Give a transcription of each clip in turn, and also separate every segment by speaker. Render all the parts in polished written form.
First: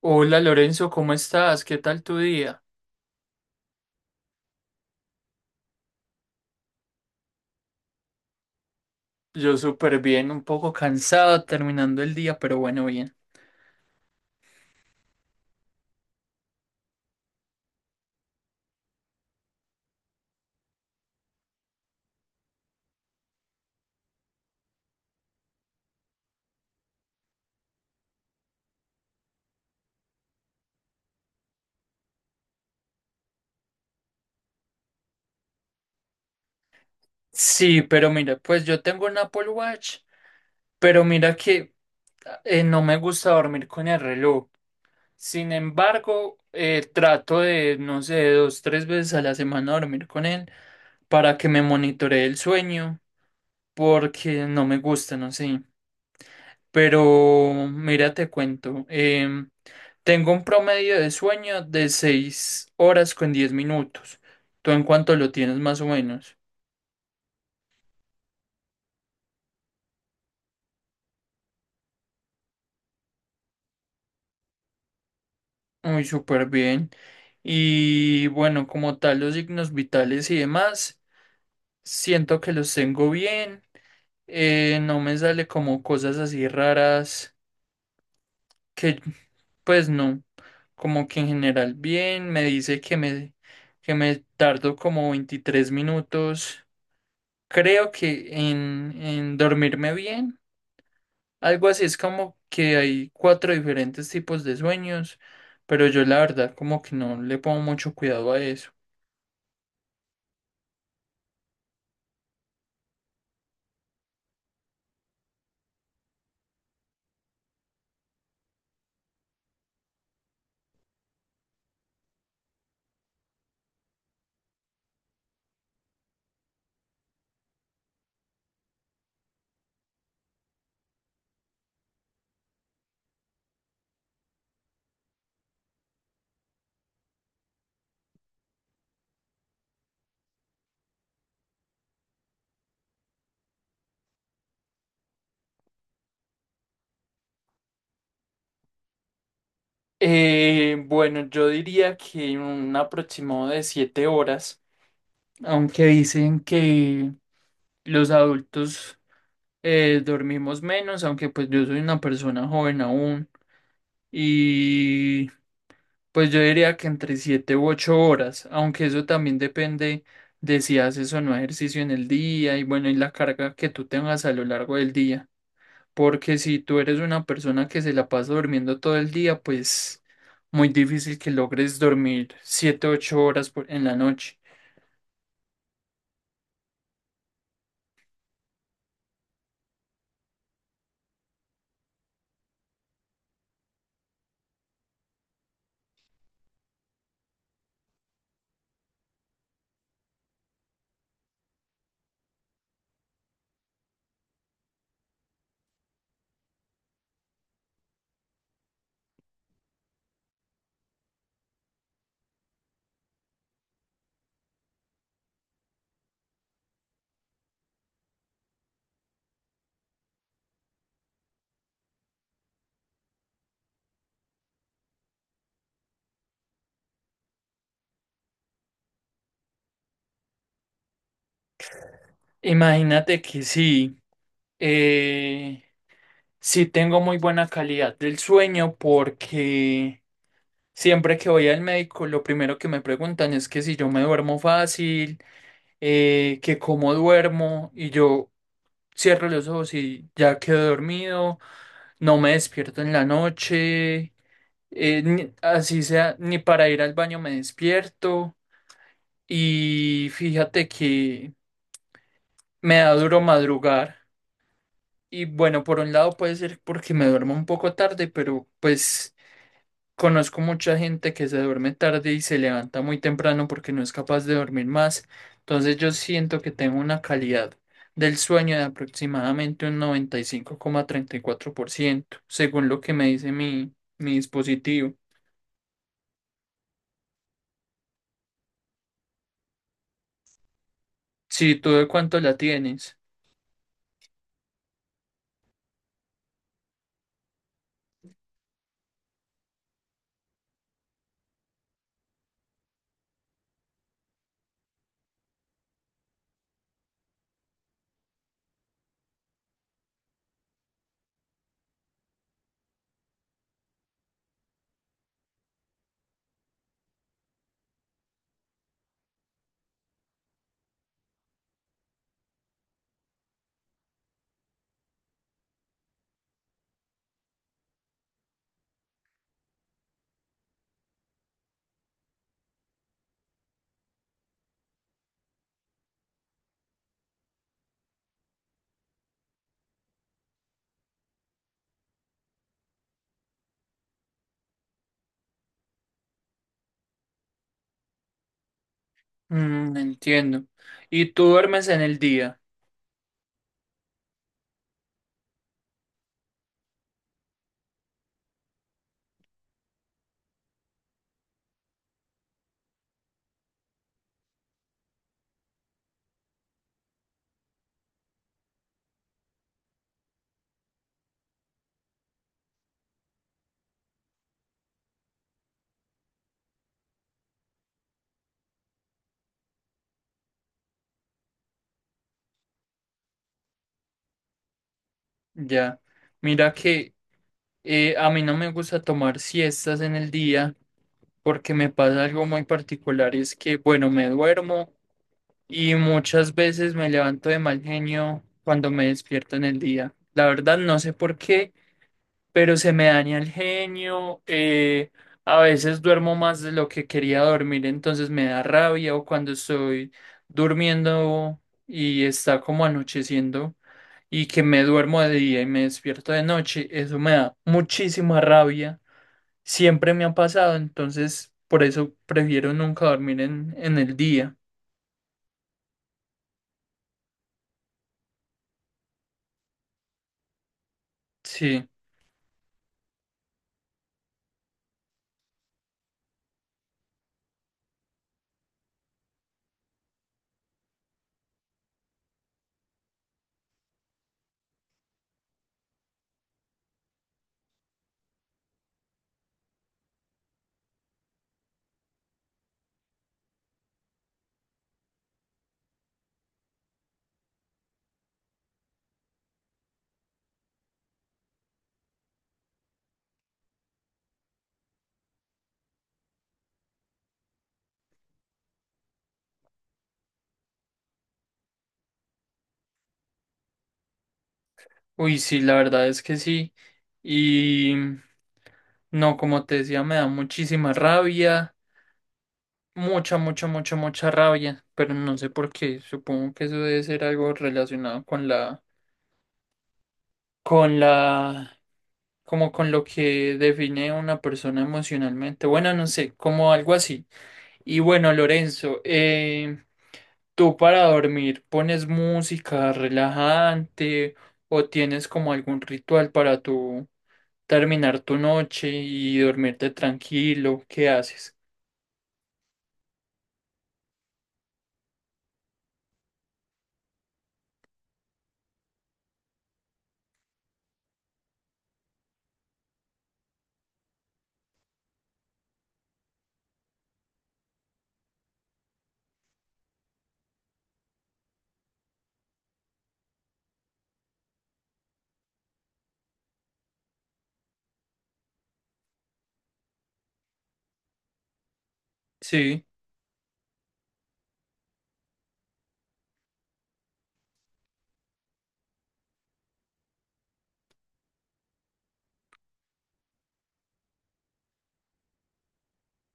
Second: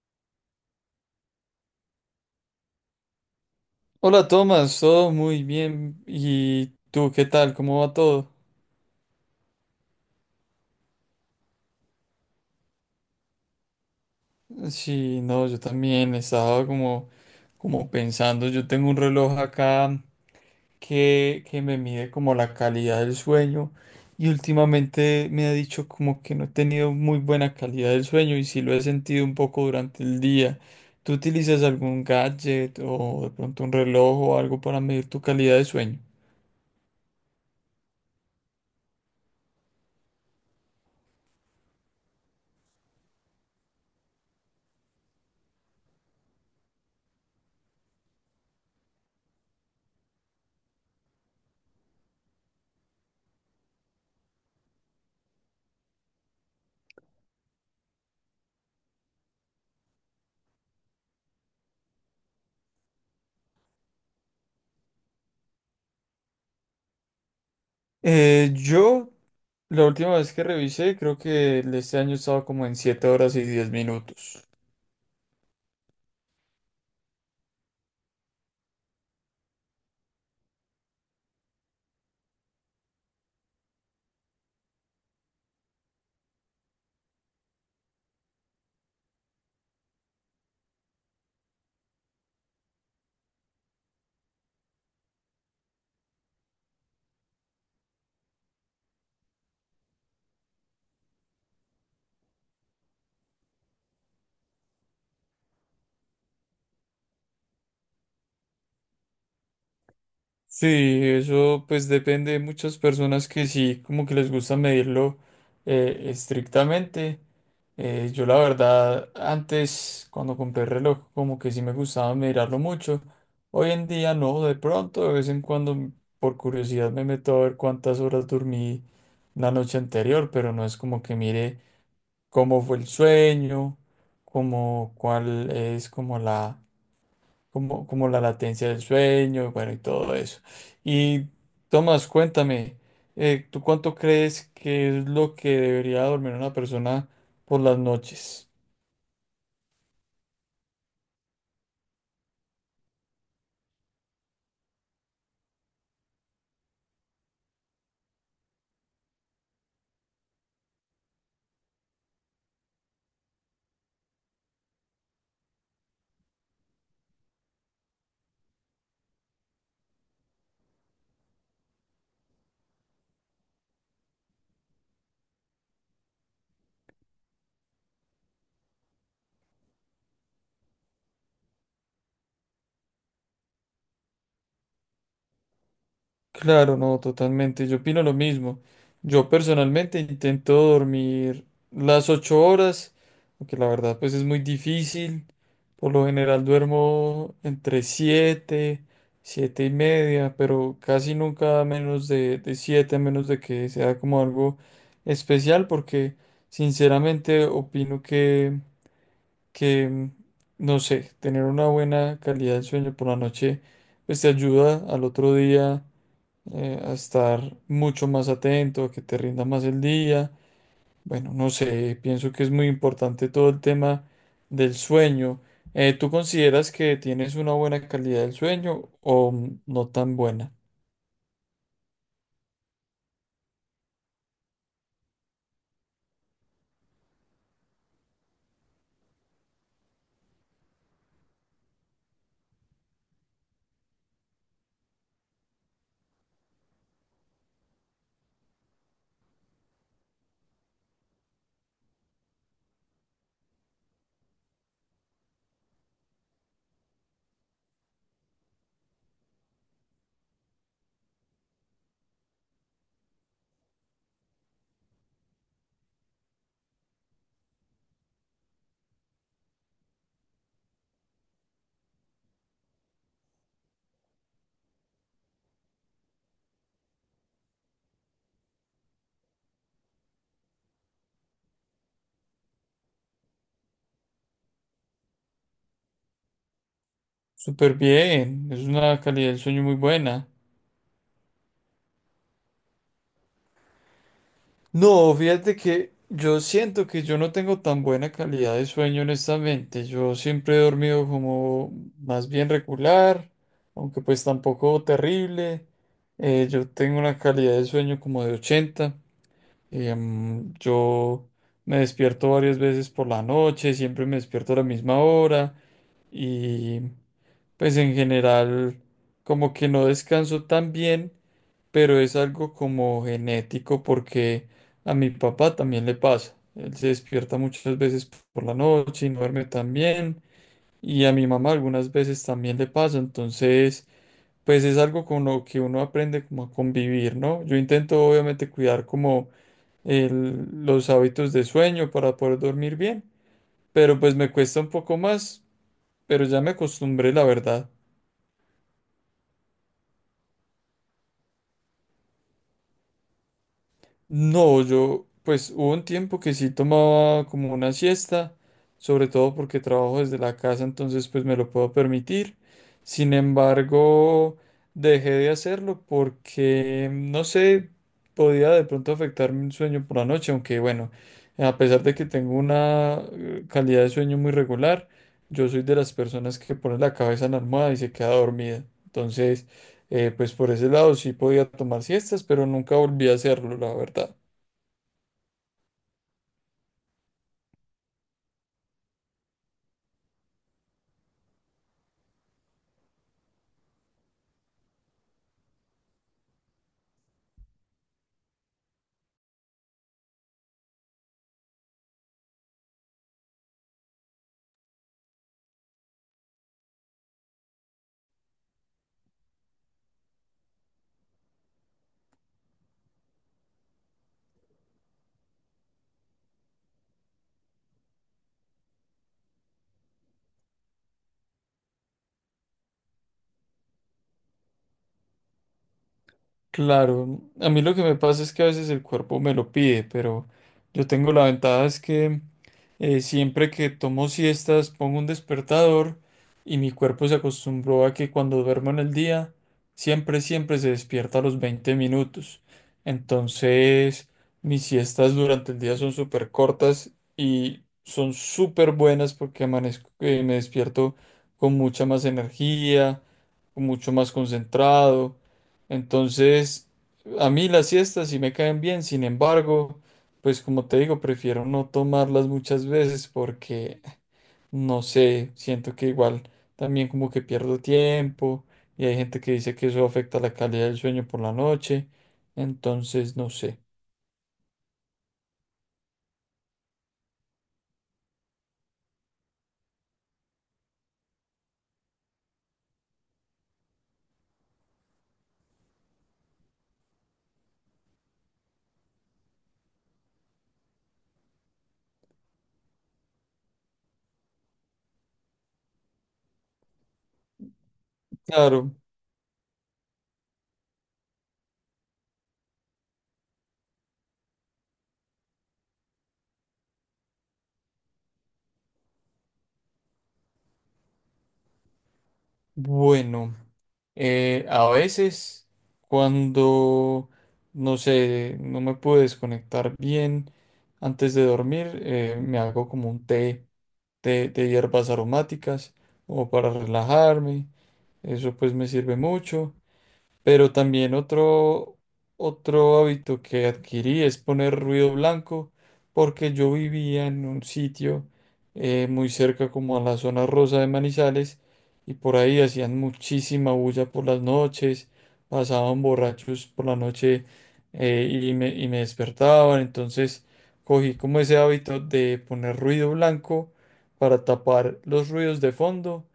Speaker 1: Hola Lorenzo, ¿cómo estás? ¿Qué tal tu día?
Speaker 2: Hola Tomás, todo muy bien. ¿Y tú qué tal? ¿Cómo va todo?
Speaker 1: Yo súper bien, un poco cansado terminando el día, pero bueno, bien.
Speaker 2: Sí, no, yo también estaba como, como pensando, yo tengo un reloj acá que me mide como la calidad del sueño y últimamente me ha dicho como que no he tenido muy buena calidad del sueño y sí lo he sentido un poco durante el día. ¿Tú utilizas algún gadget o de pronto un reloj o algo para medir tu calidad de sueño?
Speaker 1: Sí, pero mira, pues yo tengo un Apple Watch, pero mira que no me gusta dormir con el reloj. Sin embargo, trato de, no sé, dos, tres veces a la semana dormir con él para que me monitoree el sueño, porque no me gusta, no sé. Pero mira, te cuento. Tengo un promedio de sueño de 6 horas con 10 minutos. ¿Tú en cuánto lo tienes más o menos?
Speaker 2: Yo la última vez que revisé, creo que este año estaba como en 7 horas y 10 minutos.
Speaker 1: Muy súper bien. Y bueno, como tal, los signos vitales y demás, siento que los tengo bien. No me sale como cosas así raras que, pues no, como que en general bien. Me dice que me, tardo como 23 minutos. Creo que en dormirme bien. Algo así es como que hay cuatro diferentes tipos de sueños, pero yo la verdad como que no le pongo mucho cuidado a eso.
Speaker 2: Sí, eso pues depende de muchas personas que sí, como que les gusta medirlo estrictamente. Yo la verdad, antes cuando compré el reloj, como que sí me gustaba mirarlo mucho. Hoy en día no, de pronto, de vez en cuando, por curiosidad me meto a ver cuántas horas dormí la noche anterior, pero no es como que mire cómo fue el sueño, cómo, cuál es como la, como, como la latencia del sueño, bueno, y todo eso. Y Tomás, cuéntame, ¿tú cuánto crees que es lo que debería dormir una persona por las noches?
Speaker 1: Bueno, yo diría que un aproximado de 7 horas, aunque dicen que los adultos dormimos menos, aunque pues yo soy una persona joven aún y pues yo diría que entre 7 u 8 horas, aunque eso también depende de si haces o no ejercicio en el día y bueno, y la carga que tú tengas a lo largo del día. Porque si tú eres una persona que se la pasa durmiendo todo el día, pues muy difícil que logres dormir 7 u 8 horas en la noche.
Speaker 2: Claro, no, totalmente. Yo opino lo mismo. Yo personalmente intento dormir las 8 horas, aunque la verdad pues es muy difícil. Por lo general duermo entre siete, siete y media, pero casi nunca menos de siete, a menos de que sea como algo especial, porque sinceramente opino que, no sé, tener una buena calidad de sueño por la noche pues te ayuda al otro día a estar mucho más atento, a que te rinda más el día. Bueno, no sé, pienso que es muy importante todo el tema del sueño. ¿Tú consideras que tienes una buena calidad del sueño o no tan buena?
Speaker 1: Imagínate que sí, eh, sí tengo muy buena calidad del sueño porque siempre que voy al médico, lo primero que me preguntan es que si yo me duermo fácil que cómo duermo y yo cierro los ojos y ya quedo dormido, no me despierto en la noche, así sea, ni para ir al baño me despierto y fíjate que me da duro madrugar y bueno, por un lado puede ser porque me duermo un poco tarde, pero pues. Conozco mucha gente que se duerme tarde y se levanta muy temprano porque no es capaz de dormir más. Entonces yo siento que tengo una calidad del sueño de aproximadamente un 95,34%, según lo que me dice mi, mi dispositivo.
Speaker 2: Súper bien, es una calidad del sueño muy buena.
Speaker 1: ¿Si tú de cuánto la tienes?
Speaker 2: No, fíjate que yo siento que yo no tengo tan buena calidad de sueño, honestamente. Yo siempre he dormido como más bien regular, aunque pues tampoco terrible. Yo tengo una calidad de sueño como de 80. Yo me despierto varias veces por la noche, siempre me despierto a la misma hora y pues en general como que no descanso tan bien, pero es algo como genético porque a mi papá también le pasa. Él se despierta muchas veces por la noche y no duerme tan bien. Y a mi mamá algunas veces también le pasa. Entonces, pues es algo con lo que uno aprende como a convivir, ¿no? Yo intento obviamente cuidar como los hábitos de sueño para poder dormir bien, pero pues me cuesta un poco más, pero ya me acostumbré, la verdad.
Speaker 1: Entiendo. ¿Y tú duermes en el día?
Speaker 2: No, yo, pues hubo un tiempo que sí tomaba como una siesta, sobre todo porque trabajo desde la casa, entonces pues me lo puedo permitir. Sin embargo, dejé de hacerlo porque, no sé, podía de pronto afectarme un sueño por la noche, aunque bueno, a pesar de que tengo una calidad de sueño muy regular, yo soy de las personas que pone la cabeza en la almohada y se queda dormida. Entonces pues por ese lado sí podía tomar siestas, pero nunca volví a hacerlo, la verdad.
Speaker 1: Ya. Mira que a mí no me gusta tomar siestas en el día porque me pasa algo muy particular y es que, bueno, me duermo y muchas veces me levanto de mal genio cuando me despierto en el día. La verdad no sé por qué, pero se me daña el genio. A veces duermo más de lo que quería dormir, entonces me da rabia o cuando estoy durmiendo y está como anocheciendo y que me duermo de día y me despierto de noche, eso me da muchísima rabia. Siempre me ha pasado, entonces por eso prefiero nunca dormir en, el día.
Speaker 2: Claro, a mí lo que me pasa es que a veces el cuerpo me lo pide, pero yo tengo la ventaja
Speaker 1: Sí,
Speaker 2: es que siempre que tomo siestas pongo un despertador y mi cuerpo se acostumbró a que cuando duermo en el día siempre, siempre se despierta a los 20 minutos. Entonces mis siestas durante el día son súper cortas y son súper buenas porque amanezco, me despierto con mucha más energía, mucho más concentrado. Entonces, a mí las siestas sí me caen bien, sin embargo, pues como te digo, prefiero no tomarlas muchas veces porque, no sé, siento que igual también como que pierdo tiempo y hay gente que dice que eso afecta la calidad del sueño por la noche, entonces no sé.
Speaker 1: uy, sí, la verdad es que sí. Y no, como te decía, me da muchísima rabia, mucha, mucha, mucha, mucha rabia, pero no sé por qué. Supongo que eso debe ser algo relacionado con la, como con lo que define a una persona emocionalmente. Bueno, no sé, como algo así. Y bueno,
Speaker 2: Claro,
Speaker 1: Lorenzo, ¿tú para dormir pones música relajante o tienes como algún ritual para tu terminar tu noche y dormirte tranquilo? ¿Qué haces?
Speaker 2: bueno, a veces cuando, no sé, no me pude desconectar bien antes de dormir, me hago como un té de hierbas aromáticas como para relajarme. Eso pues me sirve mucho. Pero también otro hábito que adquirí es poner ruido blanco, porque yo vivía en un sitio muy cerca como a la zona rosa de Manizales y por ahí
Speaker 1: Sí,
Speaker 2: hacían muchísima bulla por las noches, pasaban borrachos por la noche y me despertaban, entonces cogí como ese hábito de poner ruido blanco para tapar los ruidos de fondo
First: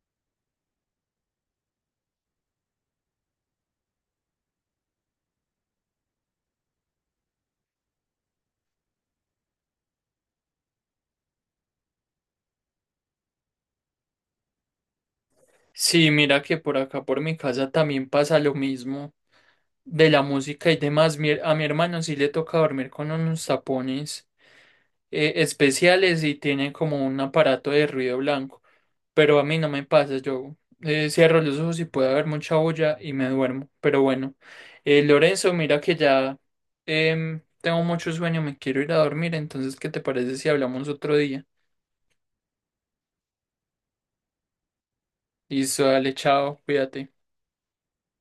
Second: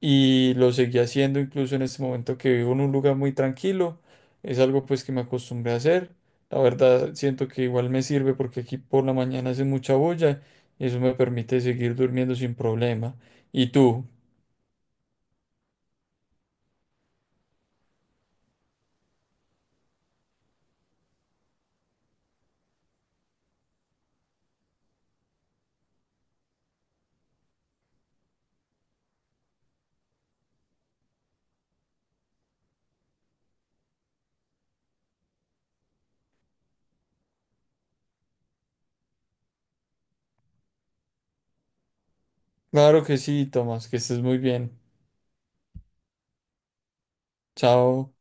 Speaker 2: y lo seguí haciendo incluso en este momento que vivo en un lugar muy tranquilo. Es algo pues que me acostumbré a hacer. La verdad siento que igual me sirve porque aquí por la mañana hace mucha bulla y eso me permite seguir durmiendo sin problema. ¿Y tú?
Speaker 1: sí, mira que por acá por mi casa también pasa lo mismo de la música y demás. A mi hermano sí le toca dormir con unos tapones. Especiales y tienen como un aparato de ruido blanco. Pero a mí no me pasa, yo cierro los ojos y puede haber mucha olla y me duermo. Pero bueno, Lorenzo, mira que ya tengo mucho sueño, me quiero ir a dormir, entonces, ¿qué te parece si hablamos otro día?
Speaker 2: Claro que sí, Tomás, que estés muy bien.
Speaker 1: Listo, dale, chao, cuídate.
Speaker 2: Chao.